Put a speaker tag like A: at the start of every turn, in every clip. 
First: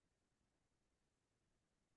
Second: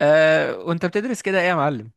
A: وانت بتدرس كده ايه يا معلم؟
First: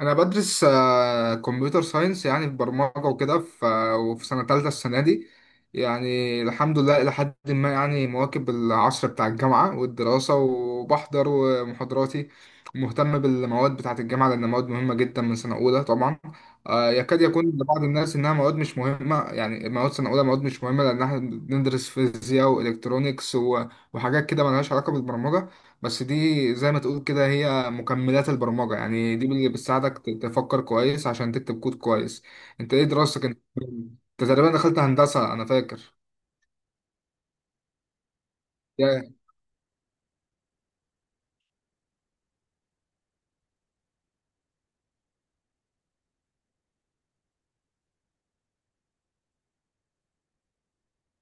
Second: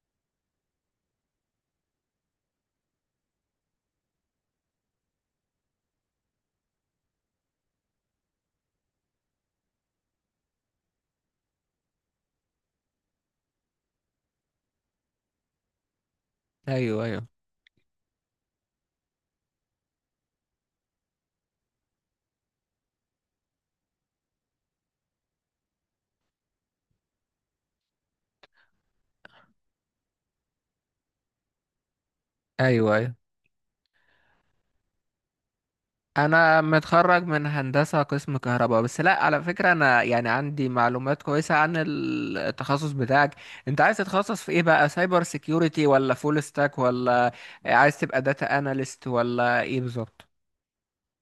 B: انا بدرس كمبيوتر ساينس، يعني في برمجه وكده. وفي سنه ثالثه السنه دي، يعني الحمد لله الى حد ما، يعني مواكب العصر بتاع الجامعه والدراسه، وبحضر ومحاضراتي ومهتم بالمواد بتاعه الجامعه، لان مواد مهمه جدا من سنه اولى طبعا.
A: ايوه،
B: يكاد
A: ايوه،
B: يكون لبعض الناس انها مواد مش مهمه، يعني مواد سنه اولى مواد مش مهمه، لان احنا بندرس فيزياء والكترونيكس وحاجات كده ملهاش علاقه بالبرمجه. بس دي زي ما تقول كده هي مكملات البرمجة، يعني دي اللي بتساعدك تفكر كويس عشان تكتب كود كويس. انت ايه
A: ايوه، ايوه.
B: دراستك؟ انت تقريبا دخلت هندسة انا فاكر.
A: انا متخرج من هندسة قسم كهرباء. بس لا، على فكرة، انا يعني عندي معلومات كويسة عن التخصص بتاعك. انت عايز تتخصص في ايه بقى؟ سايبر سيكيورتي، ولا فول ستاك، ولا عايز تبقى داتا اناليست، ولا ايه بالظبط؟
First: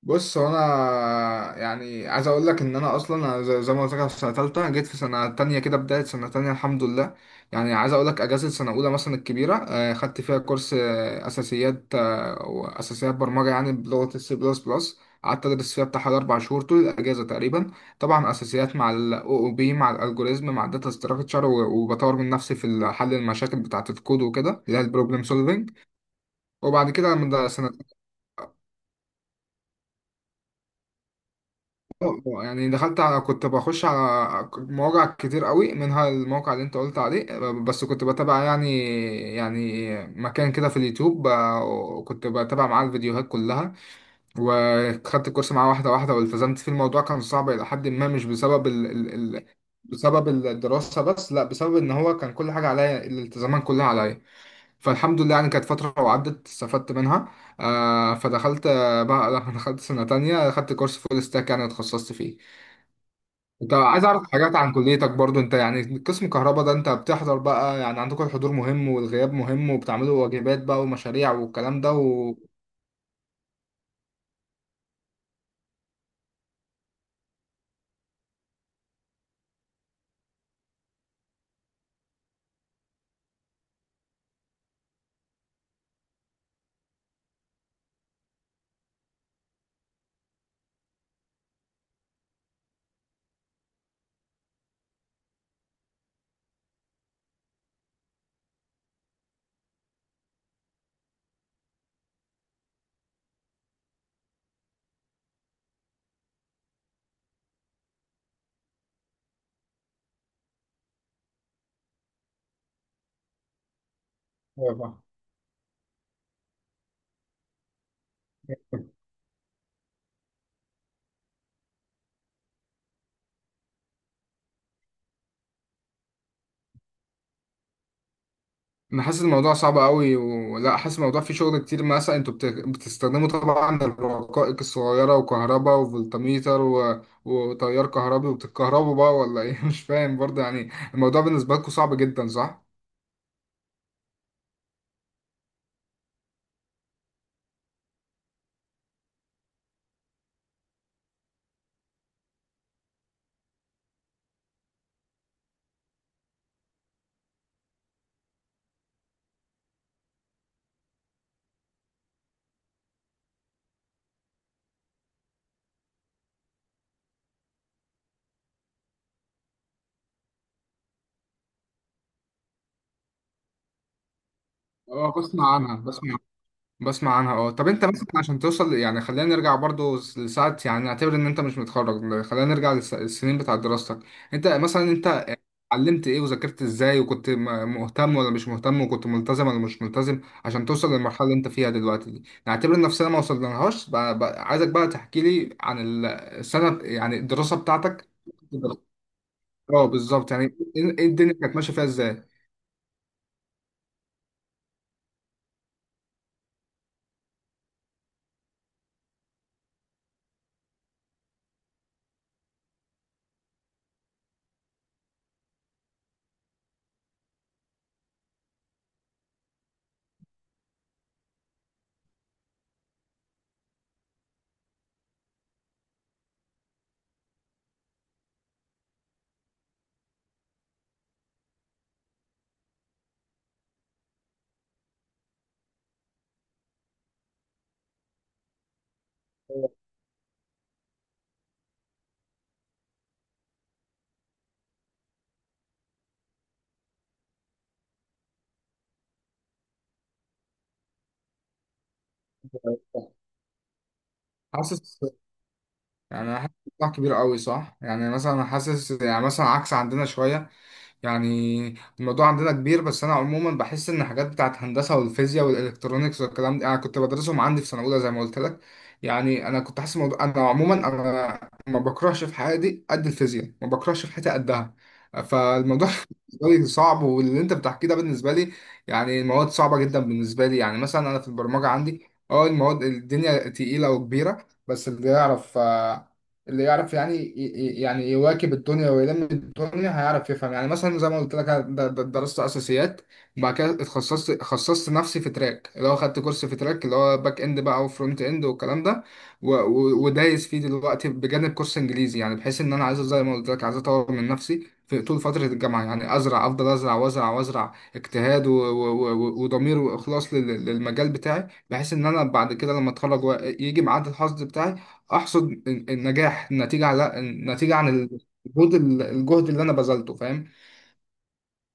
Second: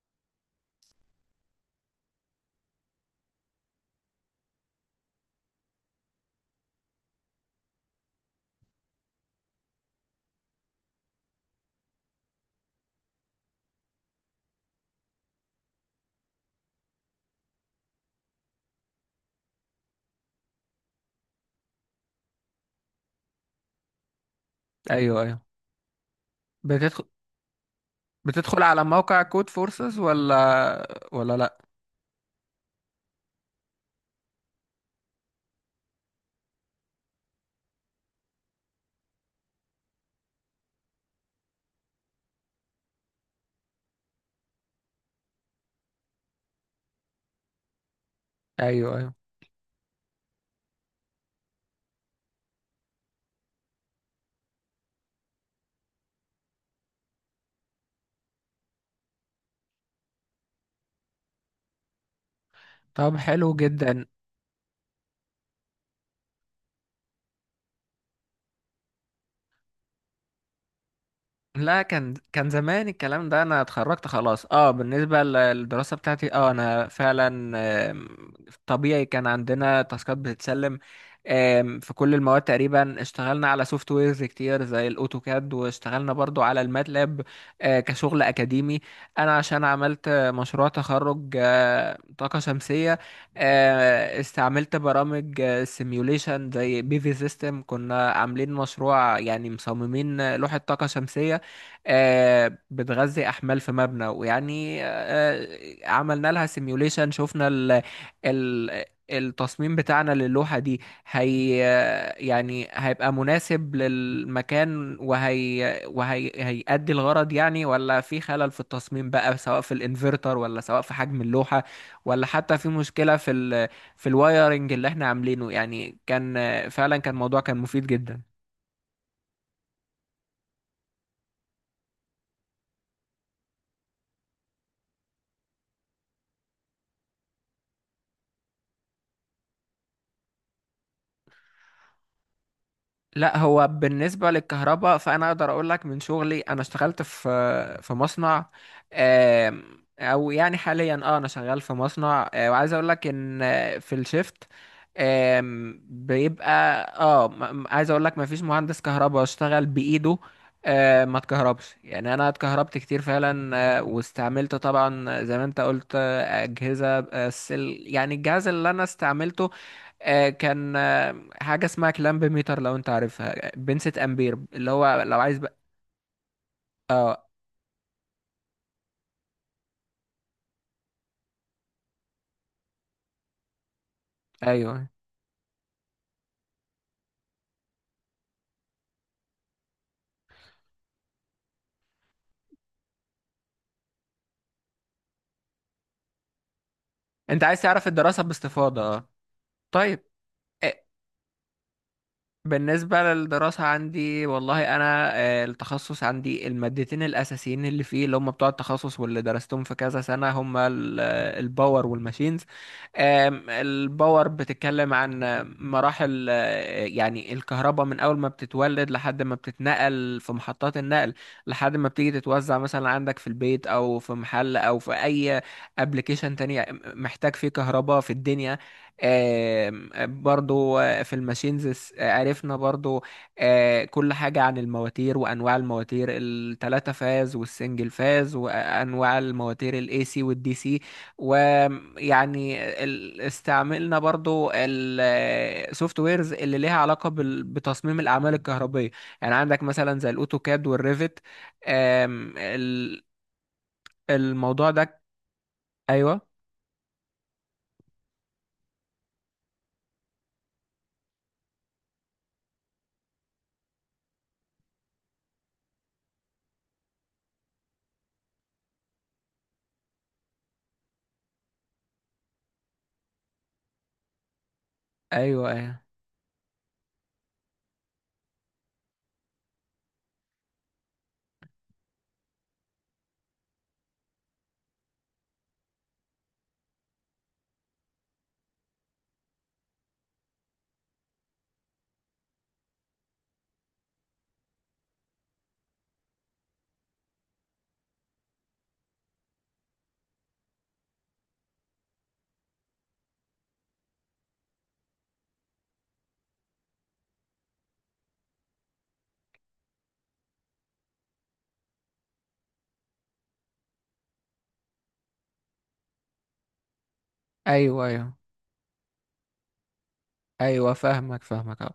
B: بص، هو انا يعني عايز اقول لك ان انا اصلا، أنا زي ما قلت لك، أنا في سنه ثالثه، جيت في سنه تانية كده، بدايه سنه تانية الحمد لله. يعني عايز اقول لك، اجازه سنه اولى مثلا الكبيره، خدت فيها كورس اساسيات، واساسيات برمجه يعني بلغه السي بلس بلس. قعدت ادرس فيها بتاع حوالي اربع شهور طول الاجازه تقريبا. طبعا اساسيات مع الاو او بي، مع الالجوريزم، مع الداتا ستراكشر، وبطور من نفسي في حل المشاكل بتاعه الكود وكده، اللي هي
A: ايوه،
B: البروبلم
A: ايوه.
B: سولفنج. وبعد
A: بتدخل
B: كده من سنه،
A: بتدخل على موقع كود فورسز، ولا لا؟
B: اه يعني دخلت على، كنت بخش على مواقع كتير قوي، منها الموقع اللي انت قلت عليه، بس كنت بتابع يعني، يعني مكان كده في اليوتيوب، كنت بتابع معاه الفيديوهات كلها، وخدت الكورس معاه واحدة واحدة، والتزمت فيه. الموضوع كان صعب إلى حد ما، مش بسبب ال
A: ايوه، ايوه.
B: ال ال بسبب الدراسة بس، لا، بسبب إن هو كان كل حاجة عليا، الالتزامات كلها عليا. فالحمد لله يعني كانت فترة وعدت استفدت منها. آه فدخلت، بقى لما دخلت سنة تانية خدت كورس فول ستاك يعني وتخصصت فيه.
A: طب حلو
B: انت
A: جدا.
B: عايز اعرف حاجات عن كليتك برضو، انت يعني قسم كهرباء ده، انت بتحضر بقى؟ يعني عندكم الحضور مهم والغياب مهم، وبتعملوا واجبات بقى ومشاريع والكلام
A: لا،
B: ده
A: كان
B: و...
A: كان زمان الكلام ده، انا اتخرجت خلاص. اه، بالنسبه للدراسه بتاعتي، انا فعلا آم، طبيعي كان عندنا تاسكات بتتسلم في كل المواد. تقريبا اشتغلنا على سوفت ويرز كتير زي الاوتوكاد، واشتغلنا برضو على الماتلاب كشغل اكاديمي. انا عشان عملت مشروع تخرج طاقه شمسيه، استعملت برامج سيميوليشن زي بي في سيستم. كنا عاملين مشروع، يعني مصممين لوحه طاقه شمسيه بتغذي احمال في مبنى، ويعني عملنا لها سيميوليشن. شفنا ال ال التصميم بتاعنا للوحة دي، هي يعني هيبقى مناسب للمكان،
B: أيوة.
A: وهي هيأدي الغرض يعني، ولا في خلل في التصميم بقى، سواء في الانفرتر، ولا سواء في حجم اللوحة، ولا حتى في مشكلة في الوايرنج اللي احنا عاملينه. يعني كان فعلا كان موضوع كان مفيد جدا.
B: انا حاسس الموضوع صعب قوي، ولا حاسس الموضوع فيه شغل كتير؟ مثلا انتوا بتستخدموا طبعا الرقائق الصغيرة، وكهرباء وفولتميتر و... وتيار كهربي، وبتتكهربوا بقى ولا ايه؟ مش فاهم برضه يعني. الموضوع بالنسبة لكم صعب جدا صح؟
A: لا، هو بالنسبة للكهرباء، فأنا أقدر أقول لك من شغلي. أنا اشتغلت في مصنع، آم، أو يعني حاليا أنا شغال في مصنع، وعايز أقول لك إن في الشيفت بيبقى عايز أقول لك مفيش مهندس كهرباء اشتغل بإيده ما اتكهربش. يعني أنا اتكهربت كتير فعلا. واستعملت طبعا زي ما أنت قلت أجهزة. يعني الجهاز اللي أنا استعملته آه، كان آه، حاجه اسمها كلامب ميتر، لو انت عارفها، بنسة امبير، اللي هو
B: اه
A: لو عايز
B: بسمع
A: بقى.
B: عنها، بسمع، بسمع
A: اه،
B: عنها اه. طب انت مثلا، عشان توصل، يعني خلينا نرجع برضو لساعة، يعني نعتبر ان انت مش متخرج، خلينا نرجع للسنين بتاعت دراستك. انت مثلا،
A: ايوه.
B: انت اتعلمت ايه، وذاكرت ازاي، وكنت مهتم ولا مش مهتم، وكنت ملتزم ولا مش ملتزم، عشان توصل للمرحلة اللي انت فيها دلوقتي دي. نعتبر ان نفسنا ما وصلناهاش بقى، بقى عايزك بقى تحكي لي عن السنة، يعني
A: انت
B: الدراسة
A: عايز تعرف
B: بتاعتك.
A: الدراسه باستفاضه؟ اه،
B: اه
A: طيب.
B: بالظبط يعني،
A: آه،
B: ايه ايه الدنيا كانت ماشية فيها ازاي.
A: بالنسبة للدراسة عندي، والله أنا التخصص عندي، المادتين الأساسيين اللي فيه، اللي هم بتوع التخصص واللي درستهم في كذا سنة، هم الباور والماشينز. الباور بتتكلم عن مراحل يعني الكهرباء من أول ما بتتولد لحد ما بتتنقل في محطات النقل، لحد ما بتيجي تتوزع مثلا عندك في البيت، أو في محل، أو في أي أبليكيشن تاني محتاج فيه كهرباء في الدنيا. آم، برضو في الماشينز عرفنا برضو كل حاجة عن المواتير، وأنواع المواتير التلاتة فاز والسنجل فاز، وأنواع المواتير الاي سي والدي سي. ويعني استعملنا برضو السوفت ويرز اللي ليها علاقة بتصميم الأعمال الكهربية، يعني عندك مثلا زي الأوتوكاد والريفت. آم، ال- الموضوع
B: حاسس،
A: ده. أيوه.
B: يعني أنا حاسس الموضوع كبير قوي صح؟ يعني مثلا أنا حاسس، يعني مثلا عكس عندنا شوية، يعني الموضوع عندنا كبير، بس أنا عموما بحس إن الحاجات بتاعت هندسة والفيزياء والإلكترونيكس والكلام ده، أنا كنت بدرسهم عندي في سنة أولى زي ما قلت لك. يعني أنا كنت حاسس الموضوع، أنا عموما أنا ما بكرهش في حياتي قد الفيزياء، ما بكرهش في حياتي قدها.
A: أيوه. أيوه،
B: فالموضوع بالنسبة لي صعب، واللي أنت بتحكيه ده بالنسبة لي، يعني المواد صعبة جدا بالنسبة لي. يعني مثلا أنا في البرمجة عندي، أه المواد الدنيا تقيلة وكبيرة، بس اللي يعرف اللي يعرف، يعني يعني يواكب الدنيا ويلم الدنيا هيعرف يفهم. يعني مثلا زي ما قلت لك أنا درست اساسيات، وبعد كده اتخصصت، خصصت نفسي في تراك، اللي هو خدت كورس في تراك اللي هو باك اند بقى وفرونت اند والكلام ده، ودايس فيه دلوقتي بجانب كورس انجليزي، يعني بحيث ان انا عايز زي ما قلت لك، عايز اطور من نفسي في طول فترة الجامعة، يعني أزرع، أفضل أزرع وأزرع وأزرع اجتهاد وضمير وإخلاص للمجال بتاعي، بحيث إن أنا بعد كده لما أتخرج يجي ميعاد الحصد بتاعي احصد النجاح، النتيجه على النتيجه
A: أيوه،
B: عن
A: أيوه،
B: الجهد، الجهد اللي انا بذلته، فاهم؟
A: ايوه. فاهمك، فاهمك اهو.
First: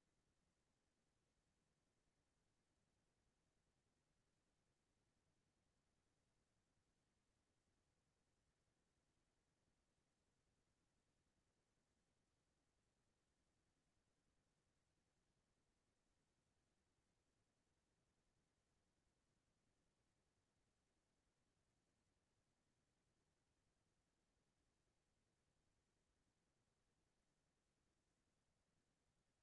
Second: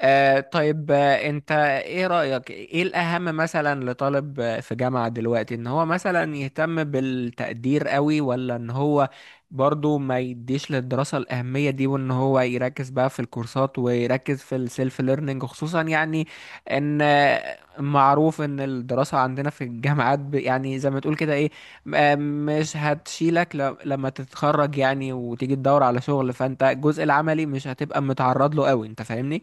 A: طيب، انت ايه رأيك؟ ايه الاهم مثلا لطالب في جامعة دلوقتي؟ ان هو مثلا يهتم بالتقدير قوي، ولا ان هو برضو ما يديش للدراسة الأهمية دي، وان هو يركز بقى في الكورسات ويركز في السيلف ليرنينج؟ خصوصا يعني ان معروف ان الدراسة عندنا في الجامعات يعني زي ما تقول كده ايه، مش هتشيلك لما تتخرج يعني. وتيجي تدور على شغل، فانت الجزء العملي مش هتبقى متعرض له قوي، انت فاهمني؟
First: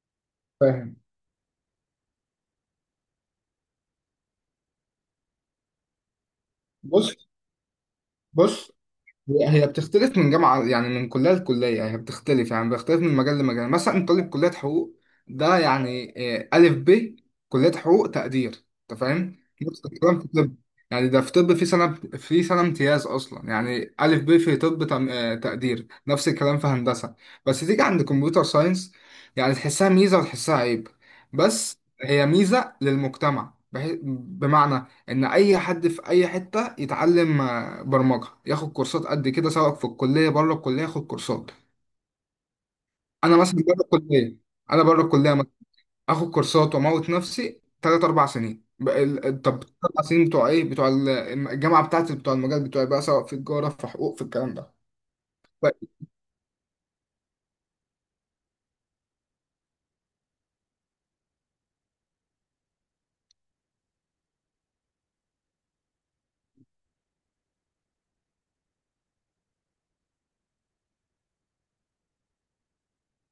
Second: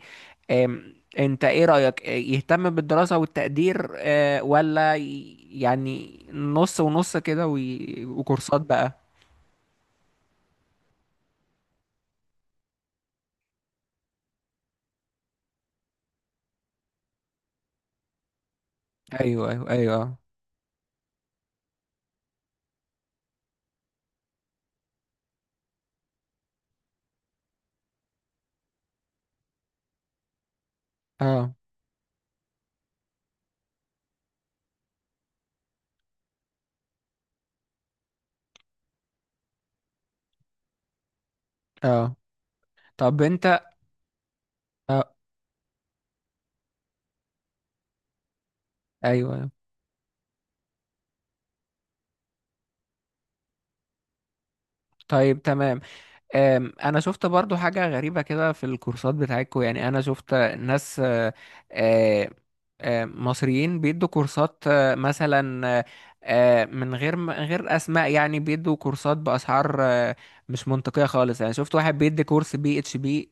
B: فاهم،
A: انت ايه رأيك؟ يهتم بالدراسة والتقدير، ولا يعني نص
B: بص
A: ونص كده، وكورسات
B: بص،
A: بقى؟
B: هي بتختلف من جامعة، يعني من كلية لكلية، يعني هي بتختلف، يعني بتختلف من مجال لمجال. يعني مثلا طالب كلية حقوق ده، يعني ألف ب كلية حقوق تقدير، أنت فاهم؟
A: ايوه، ايوه،
B: نفس
A: ايوه.
B: الكلام في طب، يعني ده في طب، في سنة امتياز أصلا، يعني ألف ب في طب تقدير، نفس الكلام في هندسة. بس تيجي عند كمبيوتر ساينس، يعني تحسها ميزة وتحسها عيب،
A: اه،
B: بس هي ميزة للمجتمع. بمعنى ان اي حد في اي حته يتعلم برمجه، ياخد كورسات قد كده، سواء في الكليه بره الكليه ياخد كورسات.
A: اه. طب
B: انا مثلا
A: انت.
B: بره الكليه، انا بره
A: اه.
B: الكليه مثلا اخد كورسات واموت نفسي ثلاث اربع سنين،
A: ايوه. أيوة.
B: طب اربع سنين بتوع ايه، بتوع الجامعه بتاعتي بتوع المجال بتوعي بقى، سواء في تجاره في حقوق في الكلام ده.
A: طيب،
B: ب-
A: تمام. انا شفت برضو حاجة غريبة كده في الكورسات بتاعتكم. يعني انا شفت ناس آه، مصريين بيدوا كورسات مثلا من غير اسماء يعني، بيدوا كورسات باسعار مش منطقية خالص. يعني شفت واحد بيدي كورس بي اتش بي،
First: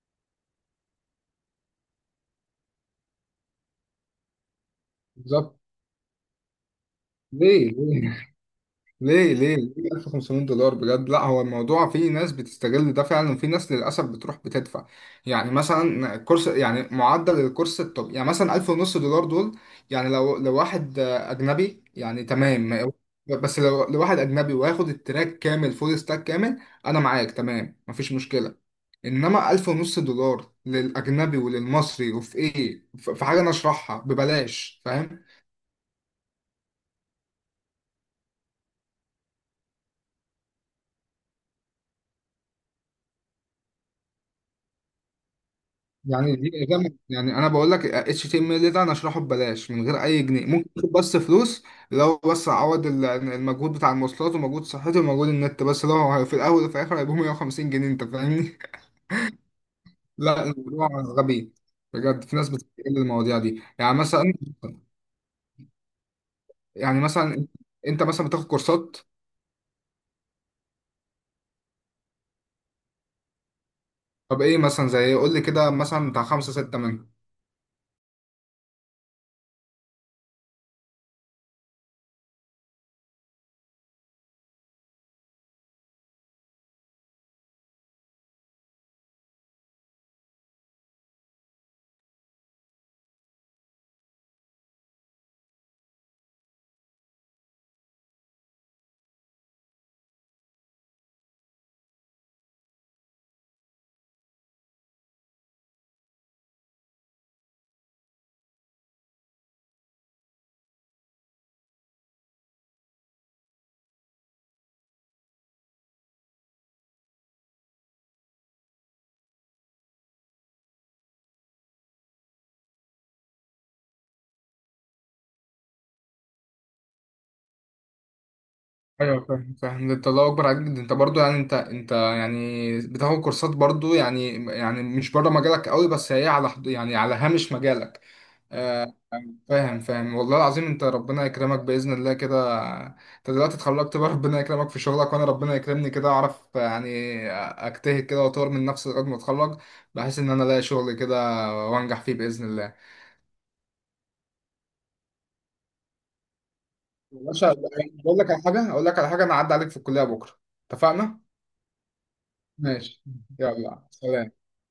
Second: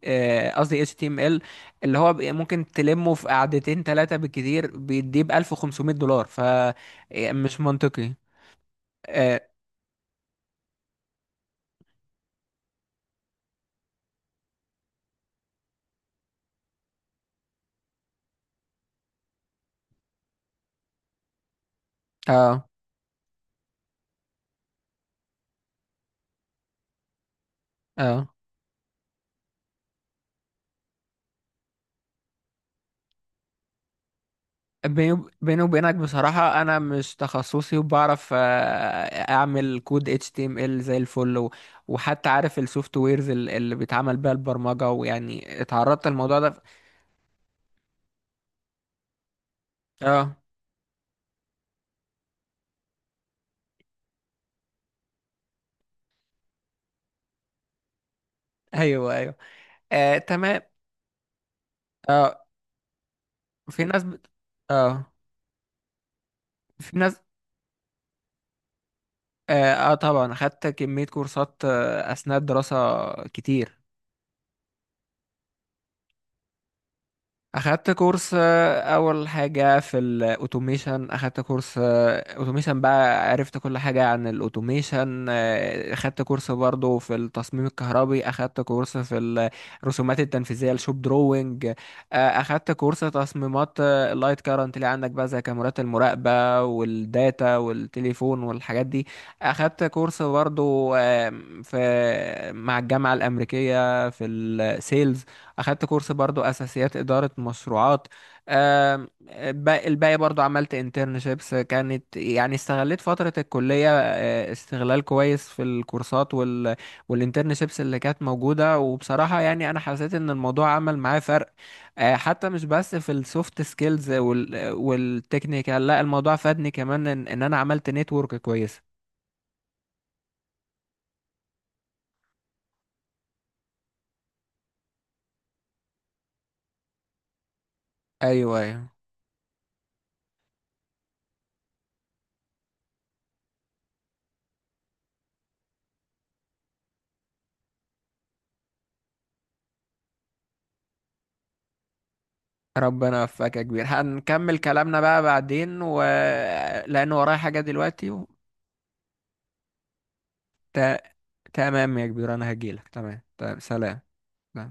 A: قصدي اتش تي ام ال، اللي هو ممكن تلمه في قعدتين ثلاثة بالكتير، بيديه ب
B: بالظبط،
A: $1500، فمش
B: ليه، ليه
A: منطقي.
B: ليه
A: اه،
B: ليه ليه 1500 دولار بجد؟ لا، هو الموضوع فيه ناس بتستغل ده فعلا، وفي ناس للاسف بتروح بتدفع. يعني مثلا كورس، يعني معدل الكورس الطب يعني مثلا 1000 ونص دولار دول، يعني لو لو واحد اجنبي يعني تمام،
A: اه.
B: بس لو واحد اجنبي وياخد التراك كامل، فول ستاك كامل، انا معاك تمام مفيش
A: آه.
B: مشكله. انما 1000 ونص دولار للاجنبي وللمصري، وفي ايه؟ في حاجه انا اشرحها ببلاش،
A: بيني
B: فاهم؟
A: بيني وبينك بصراحة، أنا مش تخصصي، وبعرف أعمل كود HTML زي الفل، وحتى عارف السوفت ويرز اللي بيتعمل بيها البرمجة، ويعني اتعرضت
B: يعني
A: للموضوع ده
B: دي إجابة، يعني أنا بقول لك اتش تي ام ال ده أنا أشرحه ببلاش من غير أي
A: اه.
B: جنيه، ممكن آخد بس فلوس لو بس أعوض المجهود بتاع المواصلات ومجهود صحتي ومجهود النت بس، لو في الأول وفي الآخر هيبقوا 150 جنيه، أنت فاهمني؟
A: أيوه، أيوه. آه،
B: لا
A: تمام.
B: الموضوع غبي بجد، في
A: اه،
B: ناس بتستغل المواضيع دي.
A: في
B: يعني
A: ناس بت...
B: مثلا،
A: اه في
B: يعني
A: ناس.
B: مثلا أنت مثلا بتاخد كورسات،
A: اه، طبعا خدت كمية كورسات أثناء الدراسة، كتير.
B: طب إيه مثلا؟ زي إيه؟ قول لي كده مثلا بتاع خمسة ستة منهم.
A: اخدت كورس اول حاجه في الاوتوميشن. اخدت كورس اوتوميشن بقى، عرفت كل حاجه عن الاوتوميشن. اخدت كورس برضو في التصميم الكهربي. اخدت كورس في الرسومات التنفيذيه، الشوب دروينج. اخدت كورس تصميمات اللايت كارنت اللي عندك بقى، زي كاميرات المراقبه والداتا والتليفون والحاجات دي. اخدت كورس برضو في مع الجامعه الامريكيه في السيلز. اخدت كورس برضو اساسيات اداره مشروعات. الباقي برضو، عملت انترنشيبس. كانت يعني استغليت فتره الكليه استغلال كويس، في الكورسات والانترنشيبس اللي كانت موجوده. وبصراحه يعني انا حسيت ان الموضوع عمل معايا فرق حتى مش بس في السوفت سكيلز والتكنيكال، لا، الموضوع فادني كمان إن انا عملت نتورك كويس.
B: ايوه فاهم فاهم، ده انت الله اكبر عليك، ده انت برضو يعني، انت يعني بتاخد كورسات برضو، يعني يعني مش بره مجالك قوي، بس هي على حد يعني على هامش مجالك.
A: ايوه، ايوه.
B: آه، فاهم فاهم والله العظيم، انت ربنا يكرمك باذن الله كده، انت دلوقتي اتخرجت بقى ربنا يكرمك في شغلك، وانا ربنا يكرمني كده اعرف يعني اجتهد كده واطور من نفسي لغايه ما اتخرج، بحيث ان انا الاقي شغل كده وانجح فيه باذن الله.
A: ربنا يوفقك يا كبير، هنكمل كلامنا بقى بعدين، و... لأن
B: يا
A: ورايا
B: باشا،
A: حاجة دلوقتي،
B: بقول
A: و...
B: لك على حاجه، اقول لك على حاجه، انا اعدي عليك في الكليه بكره،
A: ت...
B: اتفقنا؟
A: تمام يا كبير، أنا هجيلك.
B: ماشي،
A: تمام، تمام.
B: يلا
A: سلام.
B: سلام.
A: سلام.